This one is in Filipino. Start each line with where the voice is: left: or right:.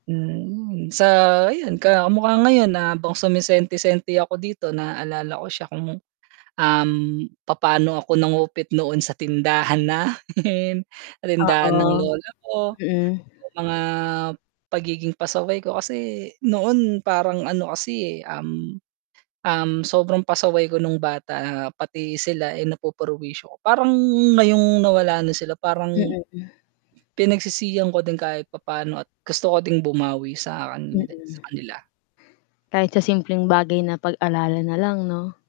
right: Hmm, sa ayun ka kamukha ngayon habang sumisenti-senti ako dito naalala ko siya kung, um, papaano ako nangupit noon sa tindahan namin tindahan ng
left: Oo.
right: lola ko,
left: Mm.
right: yung mga pagiging pasaway ko kasi noon parang ano kasi, um, um, sobrang pasaway ko nung bata pati sila ay napupurwisyo ko parang ngayong nawala na sila parang
left: Mm.
right: pinagsisihan ko din kahit papa'no at gusto ko din bumawi sa
left: Mm.
right: kandin sa kanila
left: Kahit sa simpleng bagay na pag-alala nalang 'no?